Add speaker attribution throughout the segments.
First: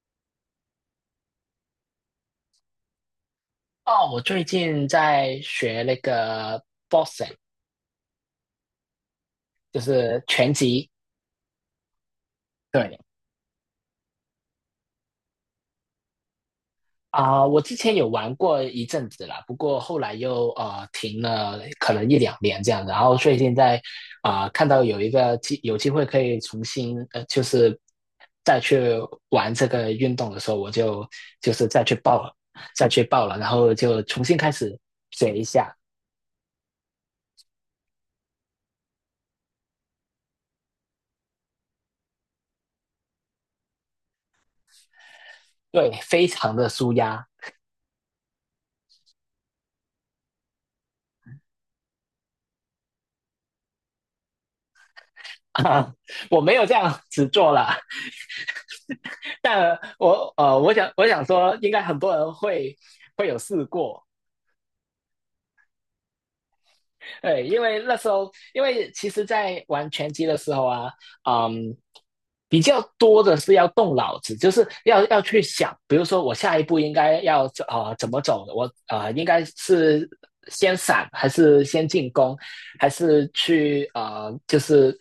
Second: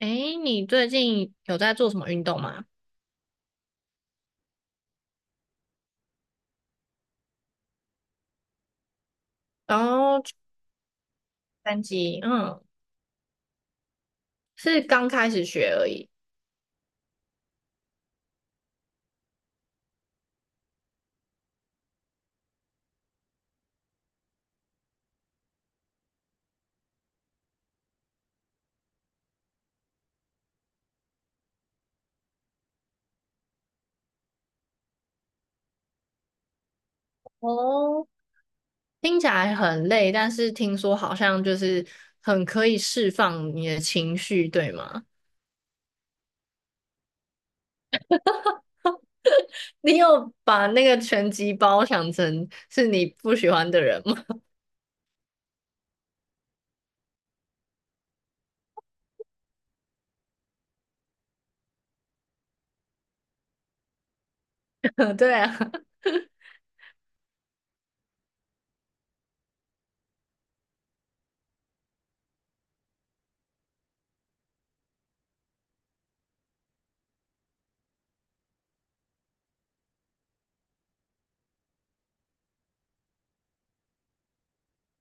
Speaker 1: 诶，你最近有在做什么运动吗？
Speaker 2: 哦，我最近在学那个 boxing，
Speaker 1: 然
Speaker 2: 就是
Speaker 1: 后
Speaker 2: 拳击。
Speaker 1: 拳击，嗯，
Speaker 2: 对
Speaker 1: 是刚开始学而已。
Speaker 2: 啊，我之前有玩过一阵子啦，不过后来又停了，可能一两年这样。然后最近在看到有一个机有机会可以重新就是再去玩这个运动的时候，我就是再去报了，然后就重新开始学一下。
Speaker 1: 哦，听起来很累，但是听说好像就是很可以释放你的情绪，对吗？
Speaker 2: 对，非常的舒压
Speaker 1: 你有把那个拳击包想成是你不喜欢的人吗？
Speaker 2: 我没有这样子做了。但我想说，应该很多人会有试过，
Speaker 1: 对啊，
Speaker 2: 对，因为那时候，因为其实，在玩拳击的时候啊，嗯，比较多的是要动脑子，就是要去想，比如说我下一步应该要怎么走，我应该是先闪还是先进攻，还是去啊就是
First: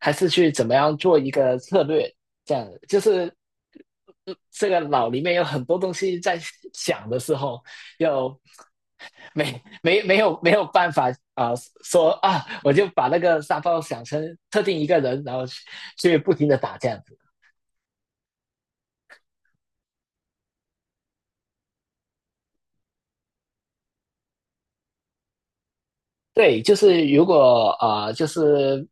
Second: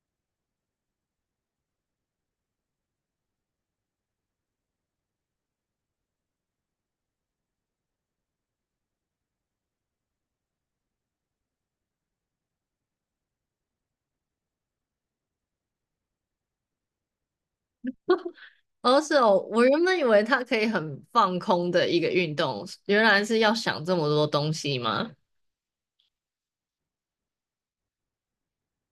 Speaker 2: 还是去怎么样做一个策略，这样就是这个脑里面有很多东西在想的时候，就没有办法说啊，我就把那个沙包想成特定一个人，然后去不停的打这样子。
Speaker 1: 哦是哦，我原本以为它可以很放空的一个运动，原来是要想这么多东西吗？
Speaker 2: 对，就是如果就是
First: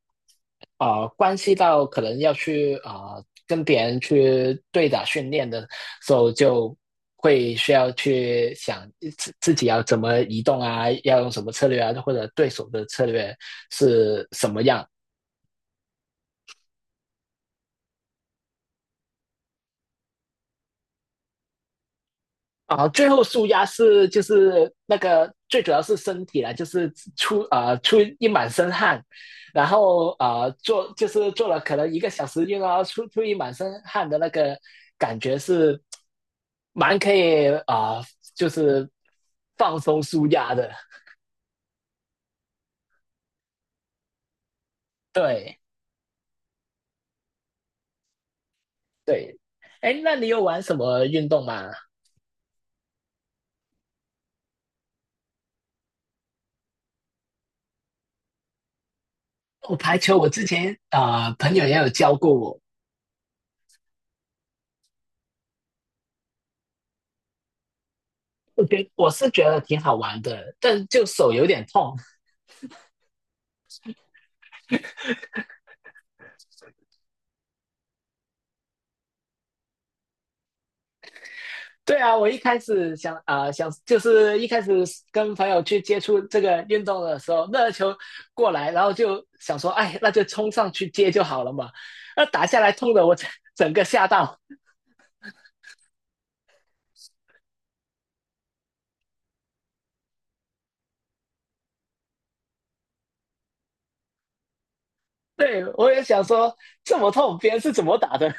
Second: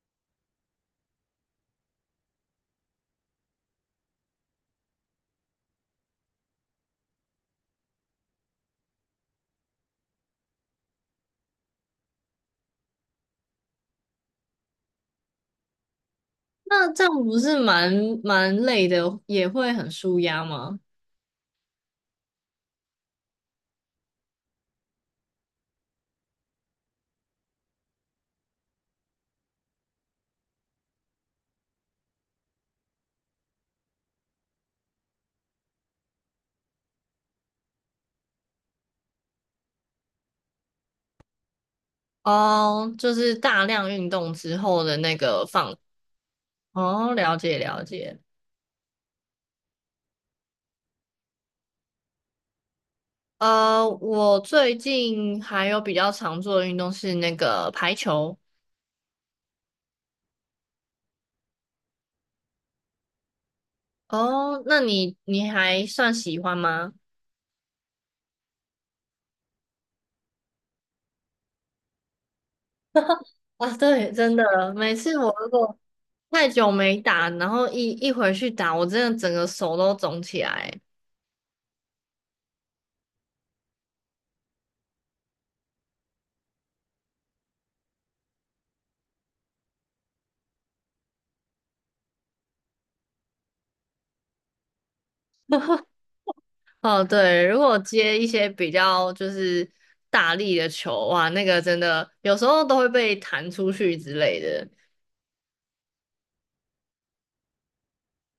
Speaker 2: 关系到可能要去跟别人去对打训练的时候，就会需要去想自己要怎么移动啊，要用什么策略啊，或者对手的策略是什么样
Speaker 1: 那这样不是蛮累的，也会很舒压吗？
Speaker 2: 啊，最后舒压是就是那个最主要是身体啦，就是出一满身汗，然后做就是做了可能一个小时运动啊，然后出一满身汗的那个感觉是蛮可以就是放松舒压的。
Speaker 1: 哦，就是大量运动之后的那个
Speaker 2: 对
Speaker 1: 放。哦，了解了解。
Speaker 2: 对，哎，那你有玩什么运动吗？
Speaker 1: 我最近还有比较常做的运动是那个排球。
Speaker 2: 我排球，我之前朋友也有教过我，
Speaker 1: 哦，那你还算喜欢吗？
Speaker 2: 我是觉得挺好玩的，但就手有点痛。
Speaker 1: 啊，对，真的，每次我如果太久没打，然后一回去打，我真的整个手都肿起来。
Speaker 2: 对啊，我一开始想就是一开始跟朋友去接触这个运动的时候，那个球过来，然后就想说，哎，那就冲上去接就好了嘛。那打下来痛的我整个吓到，
Speaker 1: 哦，对，如果接一些比较就是大力的球，哇，那个真的有时候都会被弹出去之类的，
Speaker 2: 对我也想说这么痛，别人是怎么打的？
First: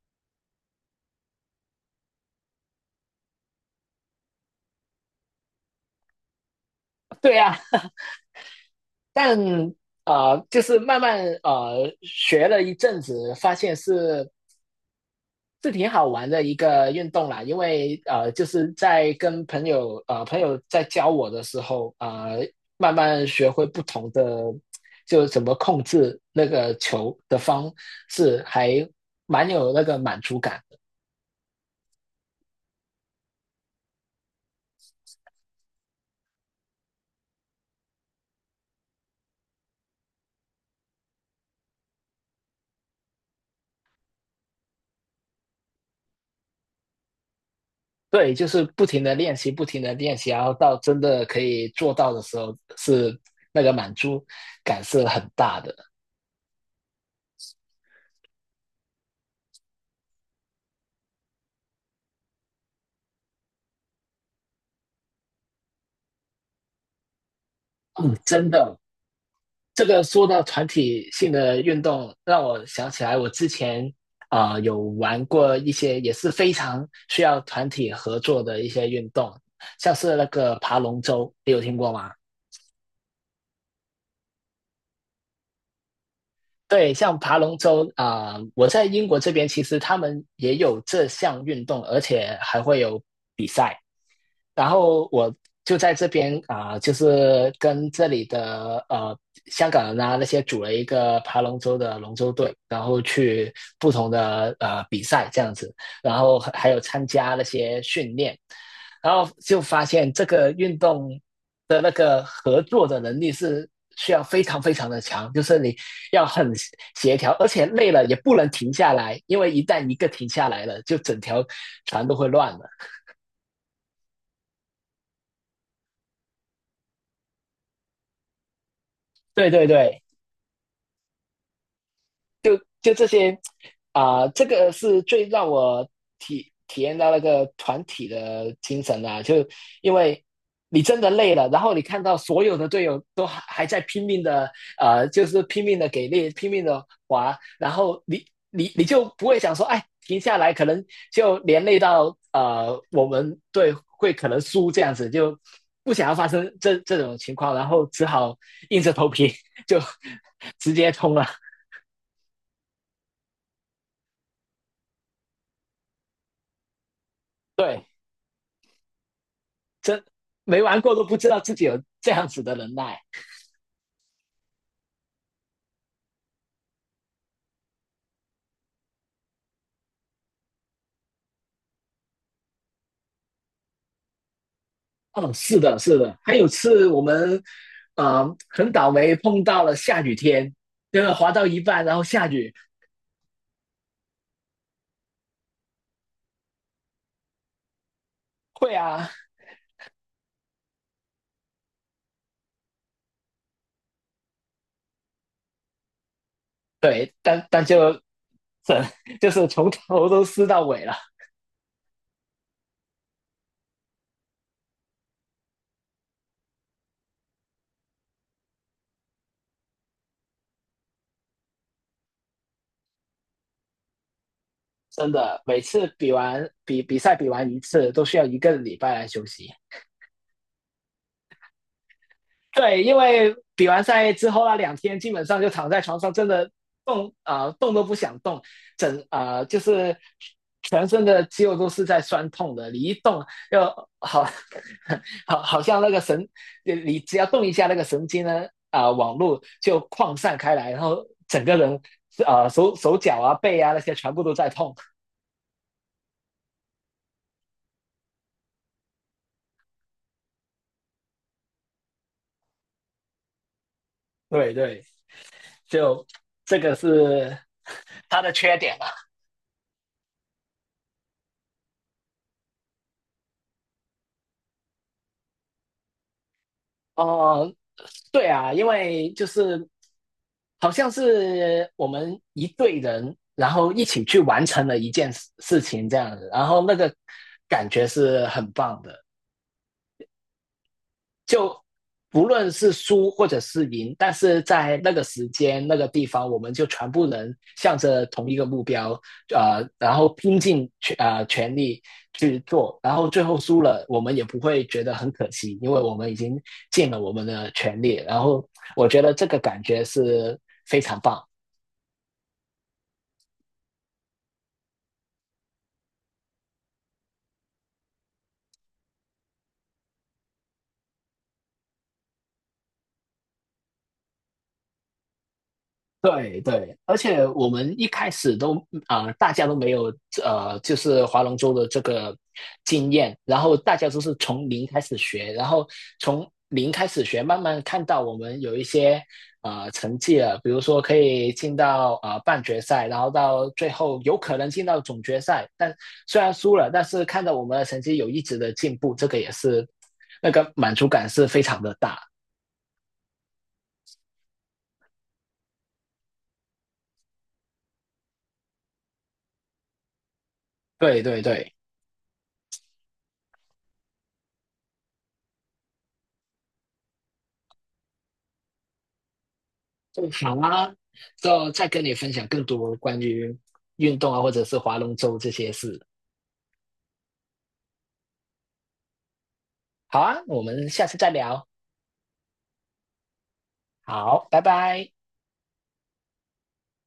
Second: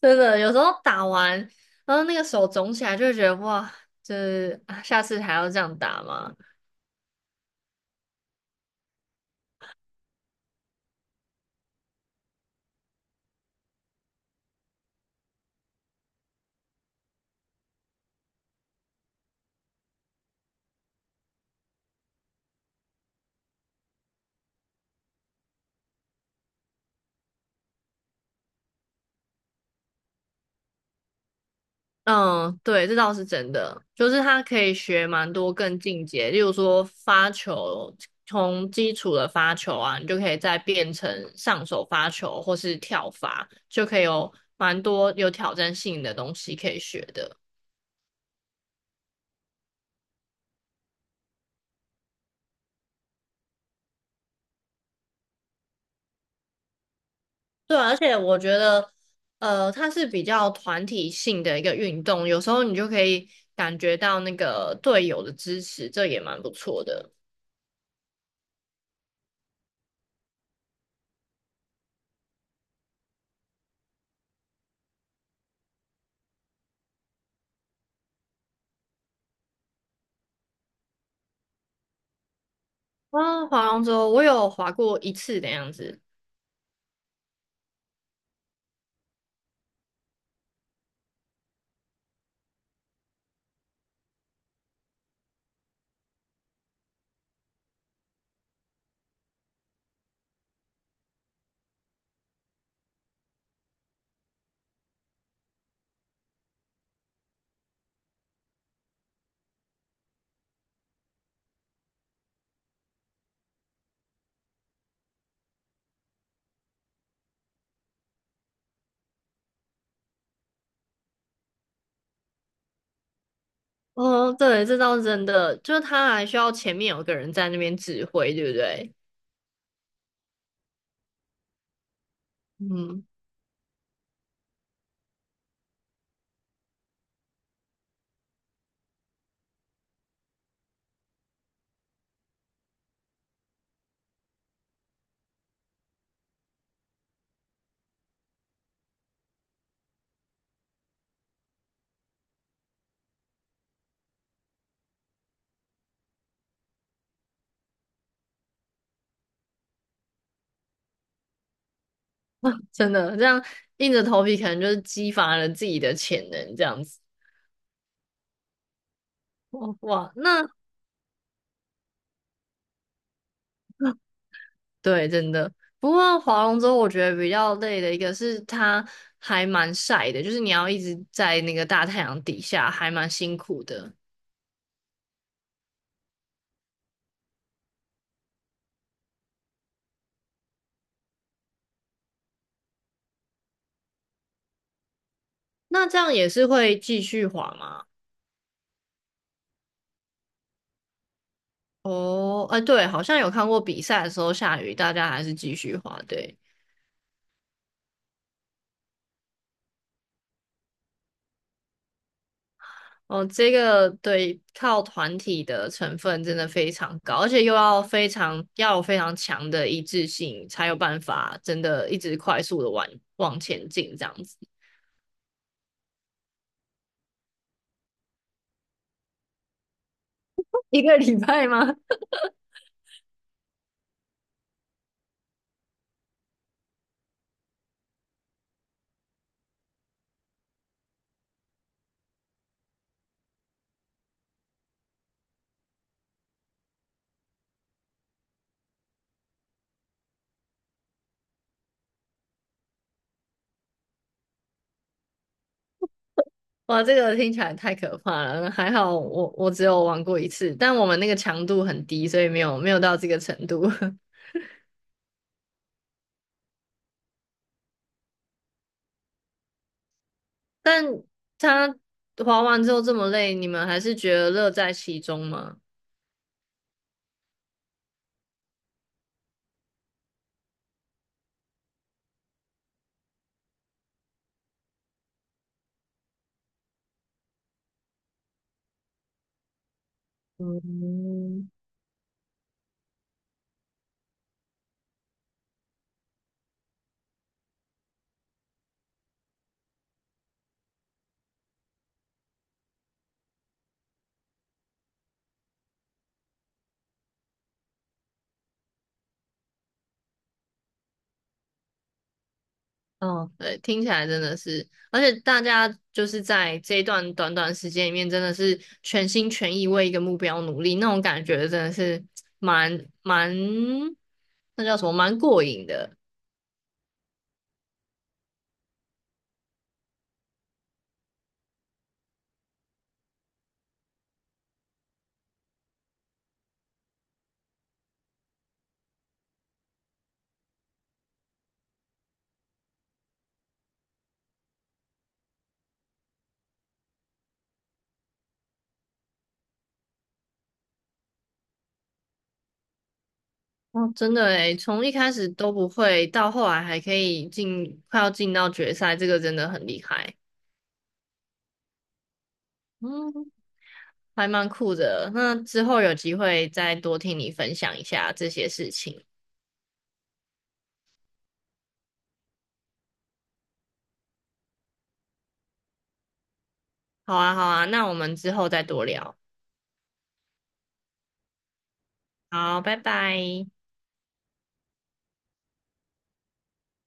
Speaker 1: 真的有时候打完，然后那个手肿起来，就会觉得哇，就是啊下次还要这样打吗？
Speaker 2: 对啊，但就是慢慢学了一阵子，发现是挺好玩的一个运动啦，因为就是在跟朋友朋友在教我的时候，慢慢学会不同的，就怎么控制那个球的方式，还蛮有那个满足感。
Speaker 1: 嗯，对，这倒是真的，就是他可以学蛮多更进阶，例如说发球，从基础的发球啊，你就可以再变成上手发球或是跳发，就可以有蛮多有挑战性的东西可以学的。
Speaker 2: 对，就是不停的练习，不停的练习，然后到真的可以做到的时候，是那个满足感是很大的。
Speaker 1: 对啊而且我觉得，它是比较团体性的一个运动，有时候你就可以感觉到那个队友的支持，这也蛮不错的。
Speaker 2: 嗯，真的，这个说到团体性的运动，让我想起来我之前有玩过一些也是非常需要团体合作的一些运动，像是那个爬龙舟，你有听过吗？
Speaker 1: 啊，划龙舟我有划过一次的样子。
Speaker 2: 对，像爬龙舟我在英国这边其实他们也有这项运动，而且还会有比赛。然后我就在这边就是跟这里的香港人啊那些组了一个爬龙舟的龙舟队，然后去不同的比赛这样子，然后还有参加那些训练，然后就发现这个运动的那个合作的能力是需要非常非常的强，就是你要很协调，而且累了也不能停下来，因为一旦一个停下来了，就整条船都会乱了。
Speaker 1: 哦，对，这倒是真的，就是他还需要前面有个人在那边指挥，对不对？
Speaker 2: 对对对。就
Speaker 1: 嗯，
Speaker 2: 这些这个是最让我体验到那个团体的精神啊，就因为你真的累了，然后你看到所有的队友都还在拼命的就是拼命的给力，拼命的滑，然后你就不会想说，哎，停下来，可能就连累到我们队会可能输这样子，就不想要发生这种情况，然后只好硬着头皮 就直接冲了。
Speaker 1: 真的，这样硬着头皮，可能就是激发了自己的潜能，这样子。
Speaker 2: 对，
Speaker 1: 哦
Speaker 2: 真
Speaker 1: 哇，哇那
Speaker 2: 没玩过都不知道自己有这样子的能耐。
Speaker 1: 对，真的。不过划龙舟，我觉得比较累的一个是它还蛮晒的，就是你要一直在那个大太阳底下，还蛮辛苦的。
Speaker 2: 哦，是的，是的。还有次我们，很倒霉碰到了下雨天，就是滑到一半然后下雨。
Speaker 1: 那这样也是会继续滑吗？
Speaker 2: 会啊，
Speaker 1: 哦，哎，对，好像有看过比赛的时候下雨，大家还是继续滑，对。
Speaker 2: 对，但就整 就是从头都湿到尾了。
Speaker 1: 哦，这个对，靠团体的成分真的非常高，而且又要非常要有非常强的一致性，才有办法真的一直快速的往前进这样子。
Speaker 2: 真的，每次比赛比完一次，都需要一个礼拜来休息。
Speaker 1: 一个礼拜吗？
Speaker 2: 对，因为比完赛之后那两天，基本上就躺在床上，真的动都不想动，就是全身的肌肉都是在酸痛的，你一动又好 好像那个神，你只要动一下那个神经呢网络就扩散开来，然后整个人手脚啊背啊那些全部都在痛。
Speaker 1: 哇，这个听起来太可怕了。还好我只有玩过一次，但我们那个强度很低，所以没有到这个程度。
Speaker 2: 对对，就这个是 它的缺点嘛。
Speaker 1: 但他滑完之后这么累，你们还是觉得乐在其中吗？
Speaker 2: 啊哦、呃对啊，因为就是好像是我们一队人，然后一起去完成了一件事情这样子，然后那个感觉是很棒的，
Speaker 1: 嗯。
Speaker 2: 就不论是输或者是赢，但是在那个时间那个地方，我们就全部人向着同一个目标，然后拼尽全力去做，然后最后输了，我们也不会觉得很可惜，因为我们已经尽了我们的全力，然后我觉得这个感觉是非常棒。
Speaker 1: 嗯，对，听起来真的是，而且大家就是在这一段短短时间里面，真的是全心全意为一个目标努力，那种感觉真的是蛮，那叫什么，蛮过瘾的。
Speaker 2: 对对，而且我们一开始大家都没有就是划龙舟的这个经验，然后大家都是从零开始学，然后从零开始学，慢慢看到我们有一些成绩了，比如说可以进到半决赛，然后到最后有可能进到总决赛，但虽然输了，但是看到我们的成绩有一直的进步，这个也是那个满足感是非常的大。
Speaker 1: 哦，真的诶，从一开始都不会，到后来还可以进，快要进到决赛，这个真的很厉害。
Speaker 2: 对对对。
Speaker 1: 嗯，还蛮酷的。那之后有机会再多听你分享一下这些事情。
Speaker 2: 好啊，之后再跟你分享更多关于运动啊，或者是划龙舟这些事。
Speaker 1: 好啊，好啊，那我们之后再多聊。
Speaker 2: 好啊，我们下次再聊。
Speaker 1: 好，拜拜。
Speaker 2: 好，拜拜。